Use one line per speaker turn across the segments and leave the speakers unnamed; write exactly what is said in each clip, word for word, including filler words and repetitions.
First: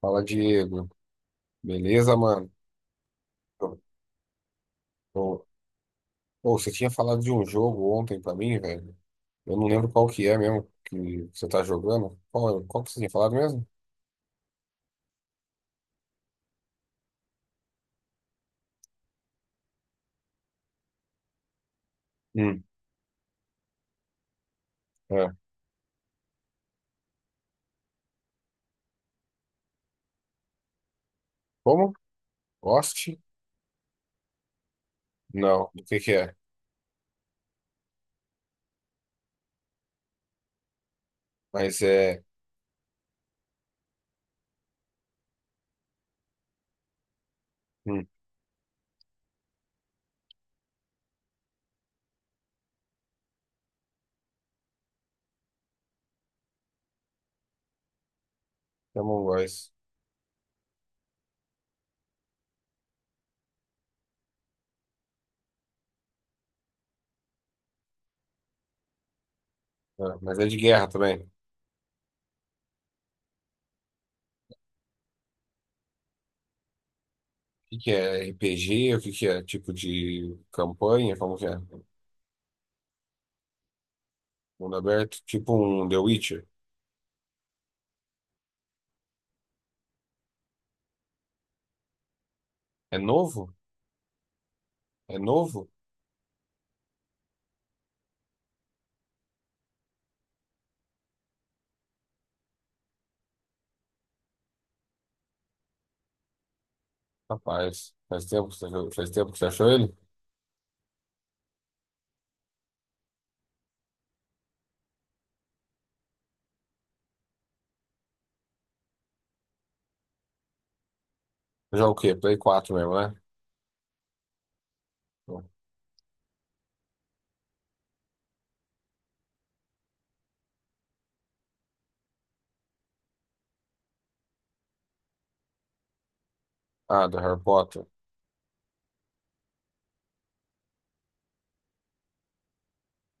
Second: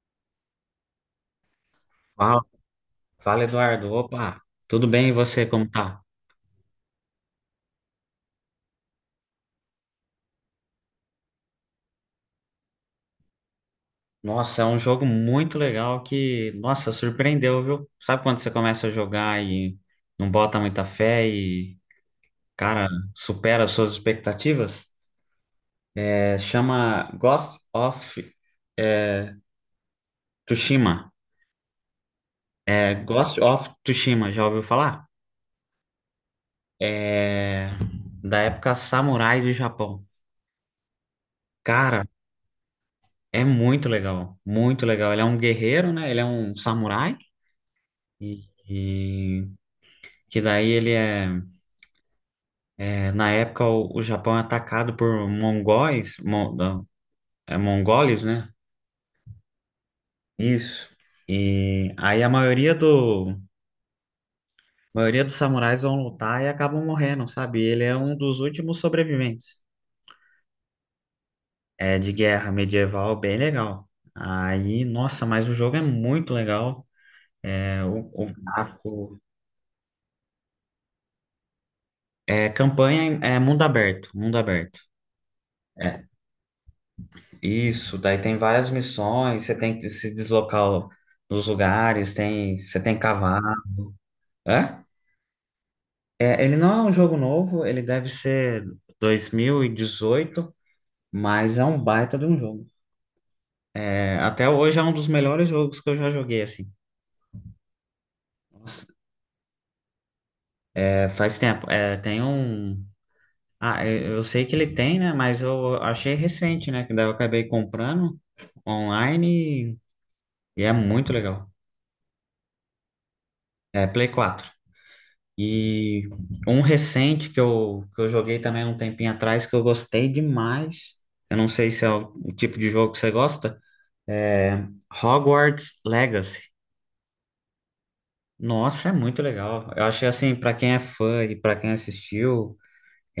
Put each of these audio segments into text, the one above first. Fala, Diego. Beleza,
Fala,
mano?
fala,
Ô,
Eduardo. Opa, tudo bem e
ô,
você, como tá?
ô, você tinha falado de um jogo ontem pra mim, velho. Eu não lembro qual que é mesmo que você tá jogando. Qual, é- qual que você tinha falado mesmo?
Nossa, é um jogo muito legal que, nossa, surpreendeu, viu? Sabe quando você começa a jogar e não bota muita fé e,
Hum,
cara, supera as suas expectativas?
é.
É, chama Ghost of é, Tsushima.
Como?
É,
Lost?
Ghost of Tsushima, já ouviu falar?
Não. O que que é?
É da época samurai do Japão.
Mas
Cara,
é...
é muito legal, muito legal. Ele é um guerreiro, né? Ele é um samurai
Hum,
e, que daí ele é, é, na época o, o Japão é atacado por mongóis, mon, não, é, mongoles, né?
é Among Us.
Isso. E aí a maioria do a maioria dos samurais vão lutar e acabam morrendo, sabe? Ele é um dos últimos sobreviventes.
É, mas é de guerra também. O
É de guerra medieval, bem legal. Aí, nossa, mas o jogo é muito legal.
que
É
que
o,
é?
o
R P G? O que
gráfico,
que é? Tipo de campanha? Como que é?
é campanha, em- é mundo aberto, mundo
Mundo
aberto.
aberto? Tipo um The
É,
Witcher.
isso, daí tem várias missões, você tem que se deslocar nos lugares, tem, você tem
É
que cavar.
novo?
É?
É novo?
É, ele não é um jogo novo, ele deve ser dois mil e dezoito, mas é um baita de um jogo. É, até hoje é um dos melhores jogos que eu já joguei, assim.
Rapaz, faz tempo que você,
Nossa.
faz tempo que você achou ele?
É, faz tempo. É, tem um. Ah, eu eu sei que ele tem, né? Mas eu achei recente, né? Que daí eu acabei comprando online e e é muito legal.
Já o quê? Play quatro mesmo, né?
É Play Quatro. E um recente que eu, que eu joguei também um tempinho atrás que eu gostei demais. Eu não sei se é o, o tipo de jogo que você gosta. É Hogwarts Legacy.
Ah, do Harry Potter.
Nossa, é muito legal. Eu achei assim, pra quem é fã e pra quem assistiu,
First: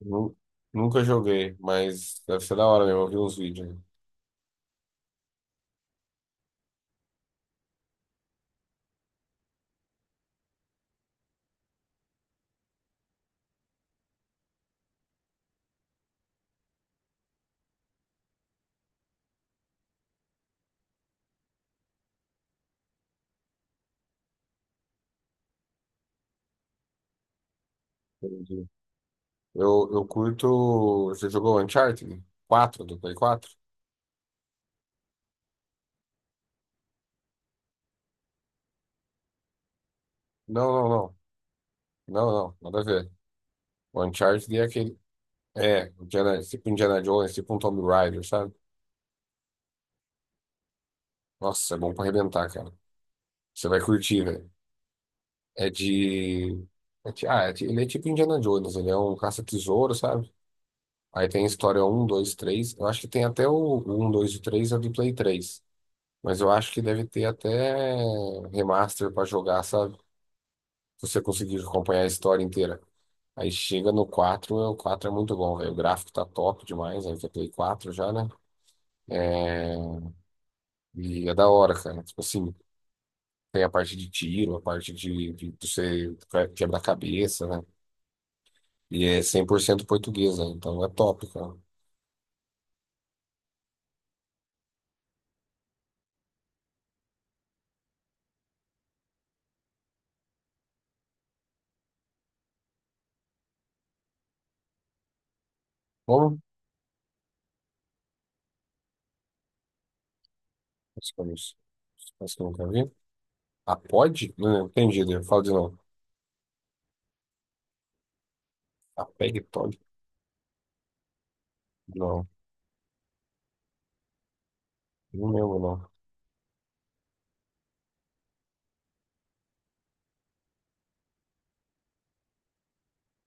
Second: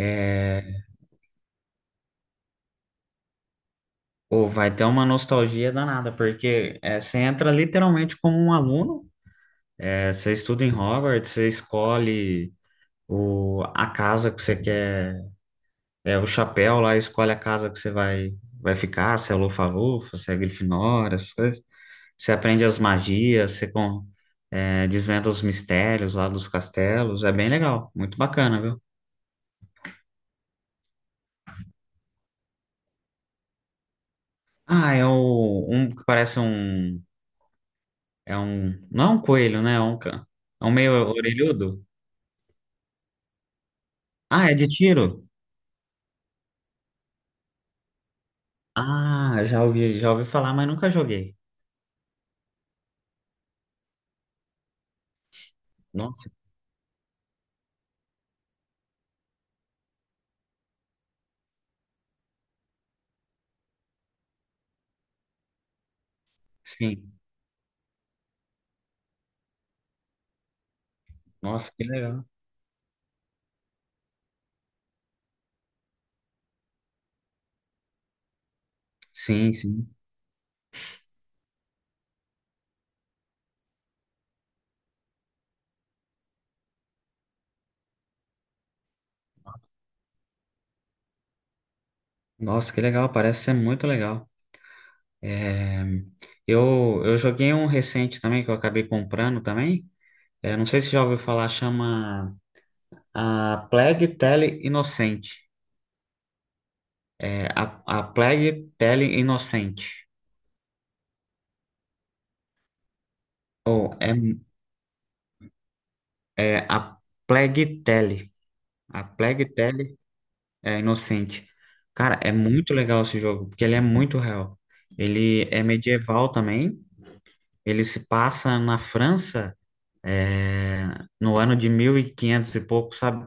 Nu- Nunca joguei, mas deve ser da hora mesmo. Eu vi uns vídeos, né?
pô, vai ter uma nostalgia danada, porque é, você entra literalmente como um aluno. É, você estuda em Hogwarts, você escolhe o, a casa que você quer. É, o chapéu lá escolhe a casa que você vai, vai ficar, se é Lufa-Lufa, se é Grifinória, essas coisas. Você aprende as magias, você com, é, desvenda os mistérios lá dos castelos. É bem legal, muito bacana,
Entendi.
viu?
Eu, eu curto. Você jogou Uncharted quatro do Play quatro?
Ah, é o, um que parece um... É um... Não é um coelho, né? É um, ca- é um
Não, não,
meio
não.
orelhudo.
Não, não. Nada a ver. O
Ah, é
Uncharted é
de
aquele.
tiro?
É, Indiana, tipo Indiana Jones, tipo um Tomb Raider, sabe?
Ah, já ouvi, já ouvi falar, mas nunca joguei.
Nossa, é bom pra arrebentar, cara. Você vai curtir, velho. É
Nossa,
de. é de- ah, é de- ele é tipo Indiana Jones. Ele é um caça-tesouro, sabe? Aí tem história um, dois, três. Eu acho que tem até o um, dois e três é do Play três. Mas eu acho que deve
sim.
ter até remaster pra jogar, sabe? Se você conseguir
Nossa, que
acompanhar a
legal.
história inteira. Aí chega no quatro. O quatro é muito bom, velho. O gráfico tá top demais, aí que é Play quatro já, né?
Sim,
É...
sim.
E é da hora, cara. Tipo assim, tem a parte de tiro, a parte de, de você quebra cabeça, né? E é cem por cento portuguesa, então é top, cara.
Nossa, que legal. Parece ser muito legal. É, eu, eu joguei um recente também que eu acabei comprando também. É, não sei se já ouviu falar, chama a Plague Tale Inocente.
Bom,
É, a, a Plague Tale Inocente.
acho que eu não- acho que eu nunca vi. A
Ou é,
pod? Não, entendi, Diego. Fala de novo.
é a Plague Tale.
A
A Plague
PegPod?
Tale é Inocente. Cara,
Não,
é muito legal esse jogo, porque ele é muito real.
não
Ele
lembro
é
não.
medieval também. Ele se passa na França, é, no ano de mil e quinhentos e pouco, sabe?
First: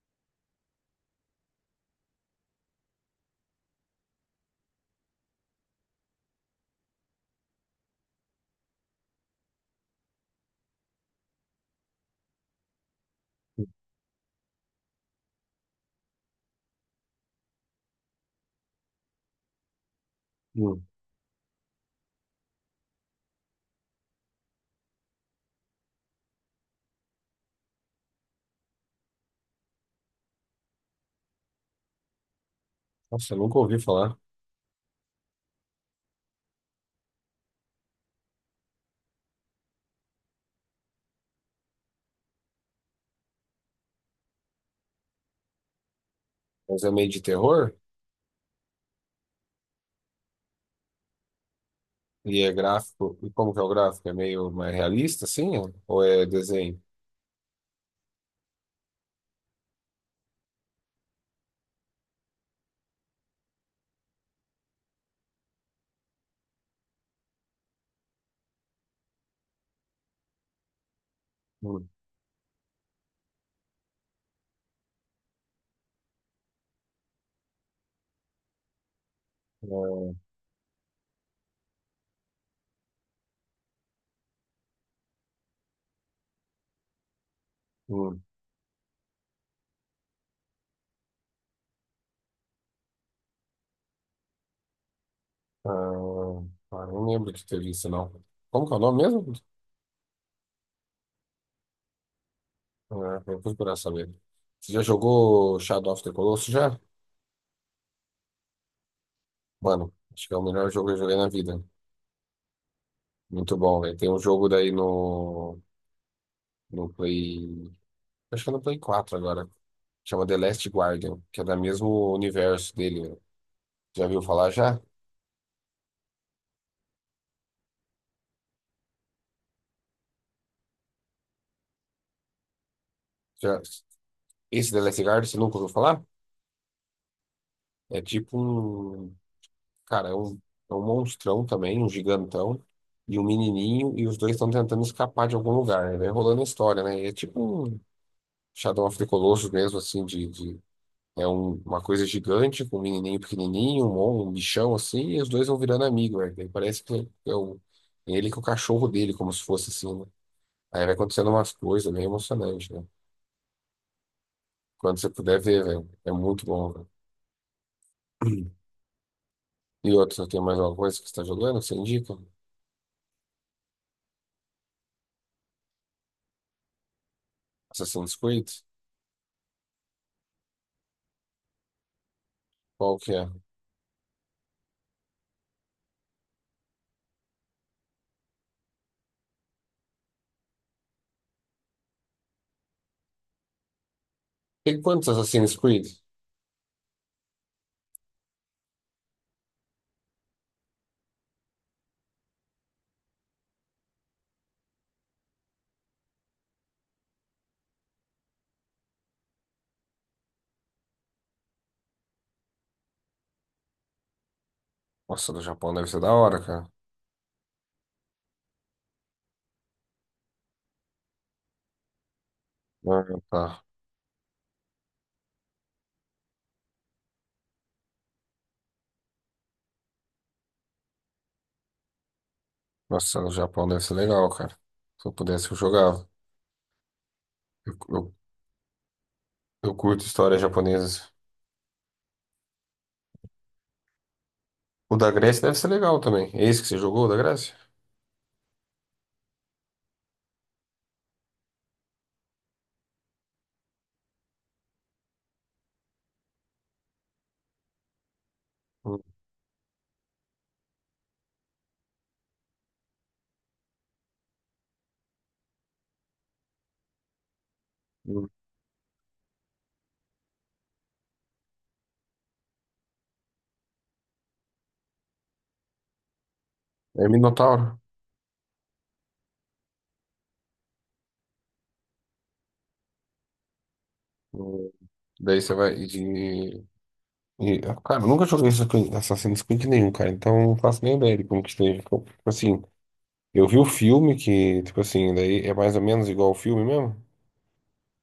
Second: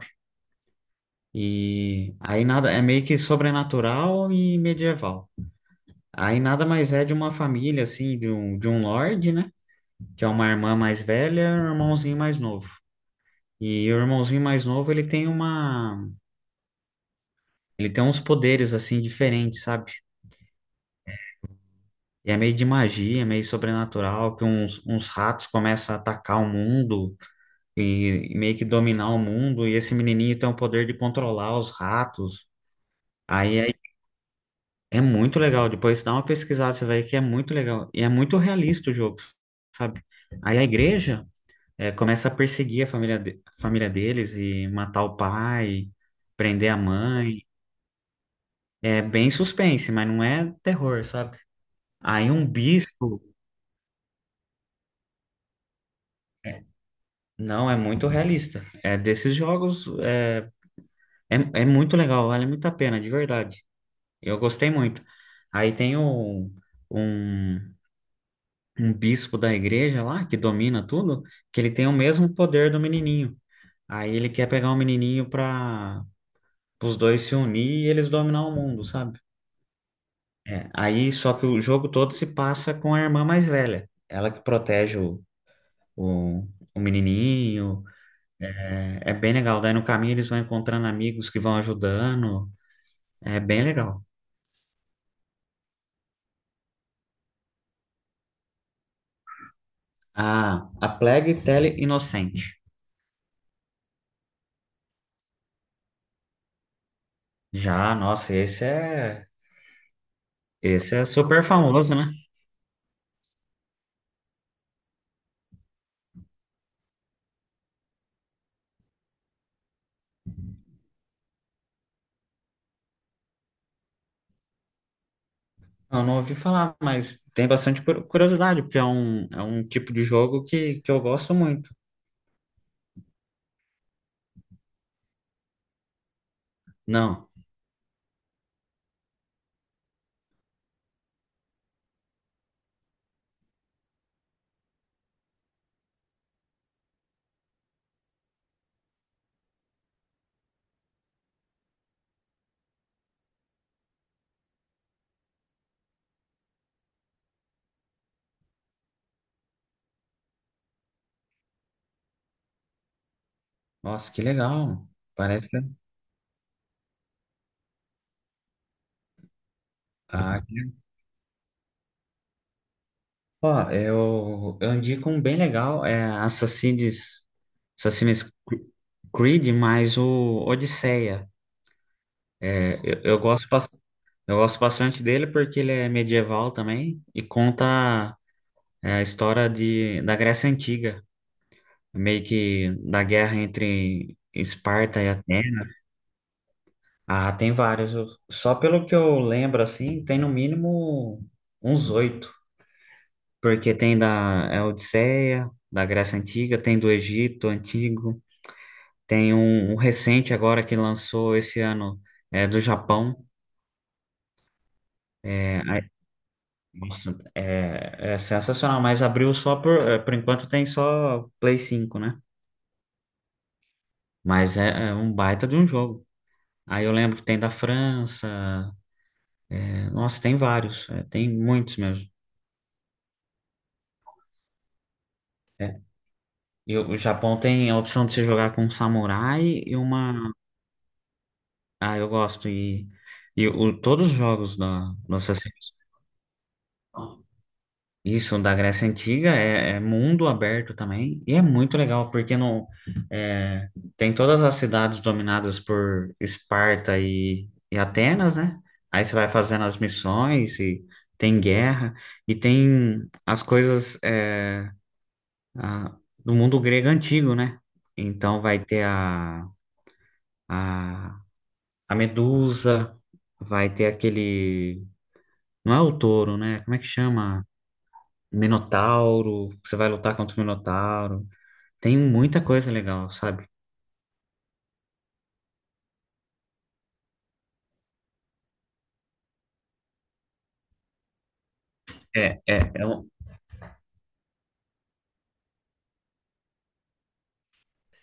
E aí nada, é meio que sobrenatural e medieval. Aí nada mais é de uma família, assim, de um, de um lorde, né? Que é uma irmã mais velha e um irmãozinho mais novo. E o irmãozinho mais novo, ele tem uma... Ele tem uns poderes, assim, diferentes, sabe?
Hum.
E é meio de magia, é meio sobrenatural, que uns, uns ratos começam a atacar o mundo e, e meio que dominar o mundo. E esse menininho tem o poder de controlar os ratos.
Nossa, eu nunca
Aí
ouvi falar.
é muito legal. Depois dá uma pesquisada, você vai ver que é muito legal. E é muito realista o jogo, sabe? Aí a igreja eh, começa a perseguir a família, de- a família deles e matar o pai, prender a
Mas é meio de
mãe.
terror?
É bem suspense, mas não é terror, sabe? Aí
E
um
é gráfico.
bispo.
E como que é o gráfico? É meio mais realista, assim? Ou é
é,
desenho?
Não, é muito realista. É desses jogos. É, é, é muito legal, vale muito a pena, de verdade. Eu gostei muito. Aí tem um, um um bispo da igreja lá, que domina tudo, que ele tem
Hum.
o mesmo poder do menininho. Aí ele quer pegar o menininho para os dois se unir e eles dominar o mundo, sabe?
É,
É, aí só que o jogo todo se passa com a irmã mais velha. Ela que protege o, o, o menininho.
hum.
É, é bem legal. Daí no caminho eles vão encontrando amigos que vão ajudando. É bem legal.
Ah, ah, não lembro de ter visto, não. Como que é o nome mesmo?
Ah, A Plague Tale Inocente.
Ah, vou procurar saber. Você já jogou Shadow of the Colossus já?
Já, nossa, esse é,
Mano, acho que é o melhor jogo que
esse
eu
é
joguei na
super
vida.
famoso, né?
Muito bom, velho. Tem um jogo daí no, no Play. Acho que é no Play quatro agora. Chama The Last Guardian, que é do mesmo universo dele, né? Já viu falar já?
Eu não ouvi falar, mas tem bastante cur- curiosidade, porque é um, é um tipo de jogo que, que eu gosto muito.
Já- Esse The Last Guardian, você nunca ouviu falar?
Não,
É tipo um. Cara, é um, é um monstrão também, um gigantão, e um menininho, e os dois estão tentando escapar de algum lugar, né? Vai rolando a história, né? E é tipo um Shadow of the Colossus mesmo, assim, de. de- é um- uma coisa gigante, com um menininho pequenininho, um, mon- um bichão assim, e os dois vão virando amigos, né? Daí parece que é o. é ele com o cachorro dele, como se fosse assim, né? Aí vai acontecendo umas coisas meio emocionantes, né?
nossa, que legal.
Quando você puder
Parece.
ver, velho. É muito bom, velho. E outra, tem
Ah,
mais
que-
alguma coisa que você tá jogando? Você indica?
ó, eu, eu indico um bem legal, é Assassin's,
Assassin's
Assassin's
Creed?
Creed, mas o Odisseia. É,
Qual
eu,
que
eu
é?
gosto, bas- eu gosto bastante dele porque ele é medieval também e conta é, a história de, da Grécia Antiga, meio que da guerra entre
Tem
Esparta
quantos
e
Assassin's
Atenas.
Creed?
Ah, tem vários. Eu- Só pelo que eu lembro, assim, tem no mínimo uns oito. Porque tem da é Odisseia, da Grécia Antiga, tem do Egito Antigo, tem um, um recente agora que lançou esse ano, é do Japão.
Nossa, do
É,
Japão
ai,
deve ser da hora, cara.
nossa, é, é sensacional, mas abriu só por... é, Por enquanto tem só Play cinco, né?
Ah, tá.
Mas é, é um baita de um jogo. Aí eu lembro que tem da França. é, Nossa, tem vários. é, tem muitos mesmo.
Nossa, do Japão deve ser legal, cara. Se eu pudesse, eu jogava.
E o o Japão tem
Eu,
a opção
eu,
de você jogar com um samurai
eu
e
curto
uma.
histórias japonesas.
Ah, eu gosto. E, e o, todos os jogos da,
O da
dessa
Grécia deve ser
seleção.
legal também. É esse que você jogou, o da Grécia?
Isso, da Grécia Antiga, é, é mundo aberto também. E é muito legal, porque não, é, tem todas as cidades dominadas por Esparta e, e Atenas, né?
Hum,
Aí você vai fazendo as missões e tem guerra. E tem as coisas é, a- do mundo grego antigo, né?
hum.
Então vai ter a A, a Medusa, vai ter aquele. Não é o touro, né? Como é que
É
chama?
Minotauro.
Minotauro. Você vai lutar contra o Minotauro. Tem muita coisa legal, sabe?
Hum. Daí você vai. E, cara, eu nunca joguei Assassin- Assassin's Creed nenhum, cara, então eu não faço nem ideia de como que esteja. Tipo tipo
É,
assim,
é, é um...
eu vi o filme que, tipo assim, daí é mais ou menos igual o filme mesmo?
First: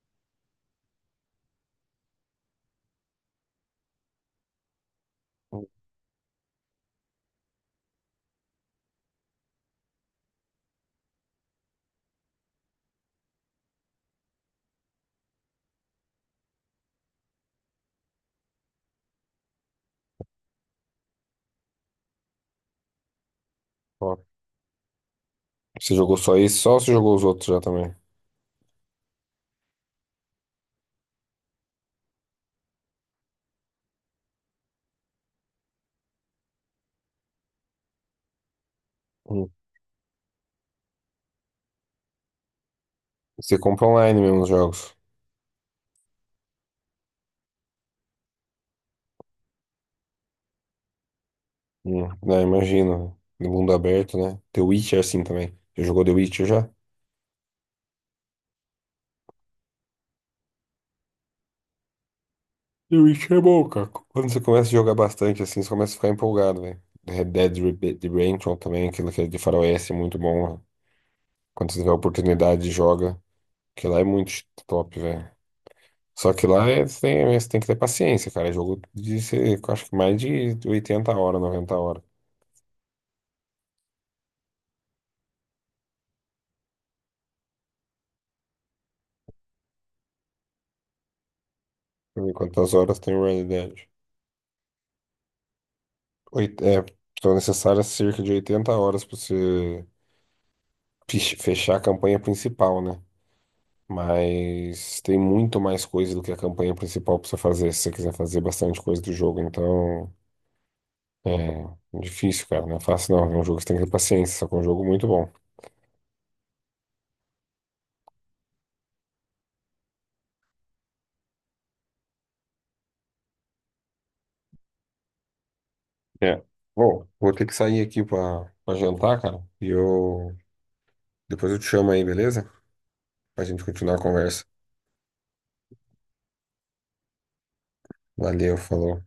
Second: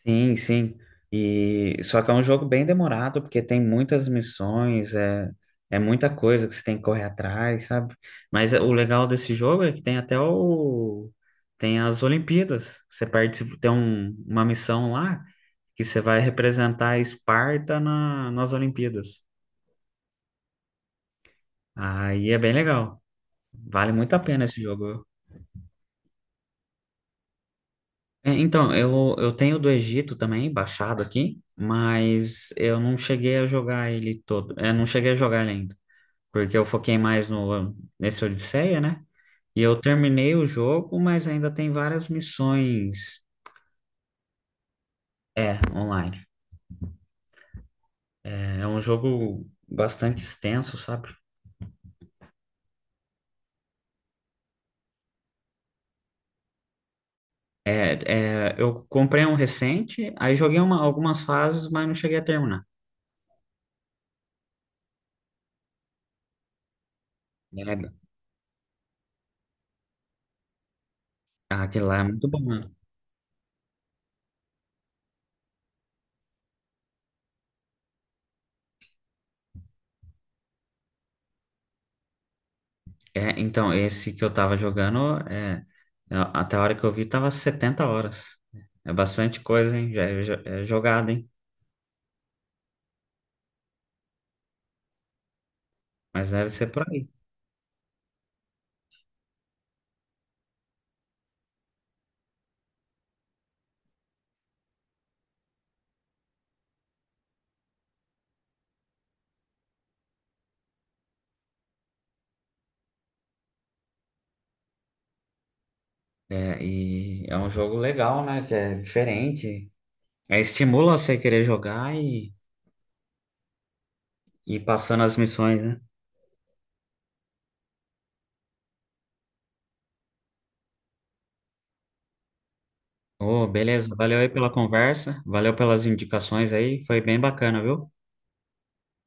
Sim, sim. E só que é um jogo bem demorado, porque tem muitas missões, é, é muita coisa que você tem que correr atrás, sabe? Mas é- o legal desse jogo é que tem até o tem as Olimpíadas. Você participa, tem um- uma missão lá que você vai representar a Esparta na, nas Olimpíadas. Aí é bem legal. Vale muito
Ó,
a pena esse jogo.
você jogou só esse, só ou você jogou os outros já também?
É, então, eu, eu tenho do Egito também, baixado aqui, mas eu não cheguei a jogar ele todo. Eu não cheguei a jogar ele ainda, porque eu foquei mais no, nesse Odisseia, né?
Hum.
E eu terminei o jogo, mas ainda tem várias missões,
Você compra online mesmo os jogos.
é, online. É é um jogo bastante extenso, sabe?
Hum. Não, imagino. No mundo aberto, né? The Witcher assim também. Você jogou The Witcher já?
É, é, eu comprei um recente, aí joguei uma- algumas fases, mas não cheguei a terminar.
The Witcher é bom, cara. Quando você começa a jogar bastante assim, você começa a ficar empolgado, velho. Red Dead
É,
Rebe- Redemption também, aquilo que é de faroeste é muito bom, né?
ah,
Quando você
aquele
tiver a
lá é muito bom,
oportunidade,
né?
joga. Que lá é muito top, velho. Só que lá é, você tem, você tem que ter paciência, cara. É jogo de, você- eu acho que mais de oitenta horas, noventa horas.
É, então, esse que eu tava jogando, é, é, até a hora que eu vi, tava setenta horas. É bastante coisa, hein? Já É, jo- é jogada, hein?
Deixa eu ver quantas horas tem o Red Dead.
Mas deve
Oit-
ser
é,
por aí.
são necessárias cerca de oitenta horas pra você fech- fechar a campanha principal, né? Mas tem muito mais coisa do que a campanha principal pra você fazer, se você quiser fazer bastante coisa do jogo. Então, é difícil, cara. Não é fácil, não. É um jogo que você tem que ter paciência, só que é um jogo muito bom.
É, e é um jogo legal, né? Que é diferente. É, estimula você querer jogar e, e ir passando as missões, né?
É. Bom, vou ter que sair aqui pra, pra jantar, cara. E eu. Depois eu te chamo aí, beleza? Pra
Ô,
gente
beleza.
continuar a
Valeu aí
conversa.
pela conversa. Valeu pelas indicações aí. Foi bem bacana, viu?
Valeu, falou.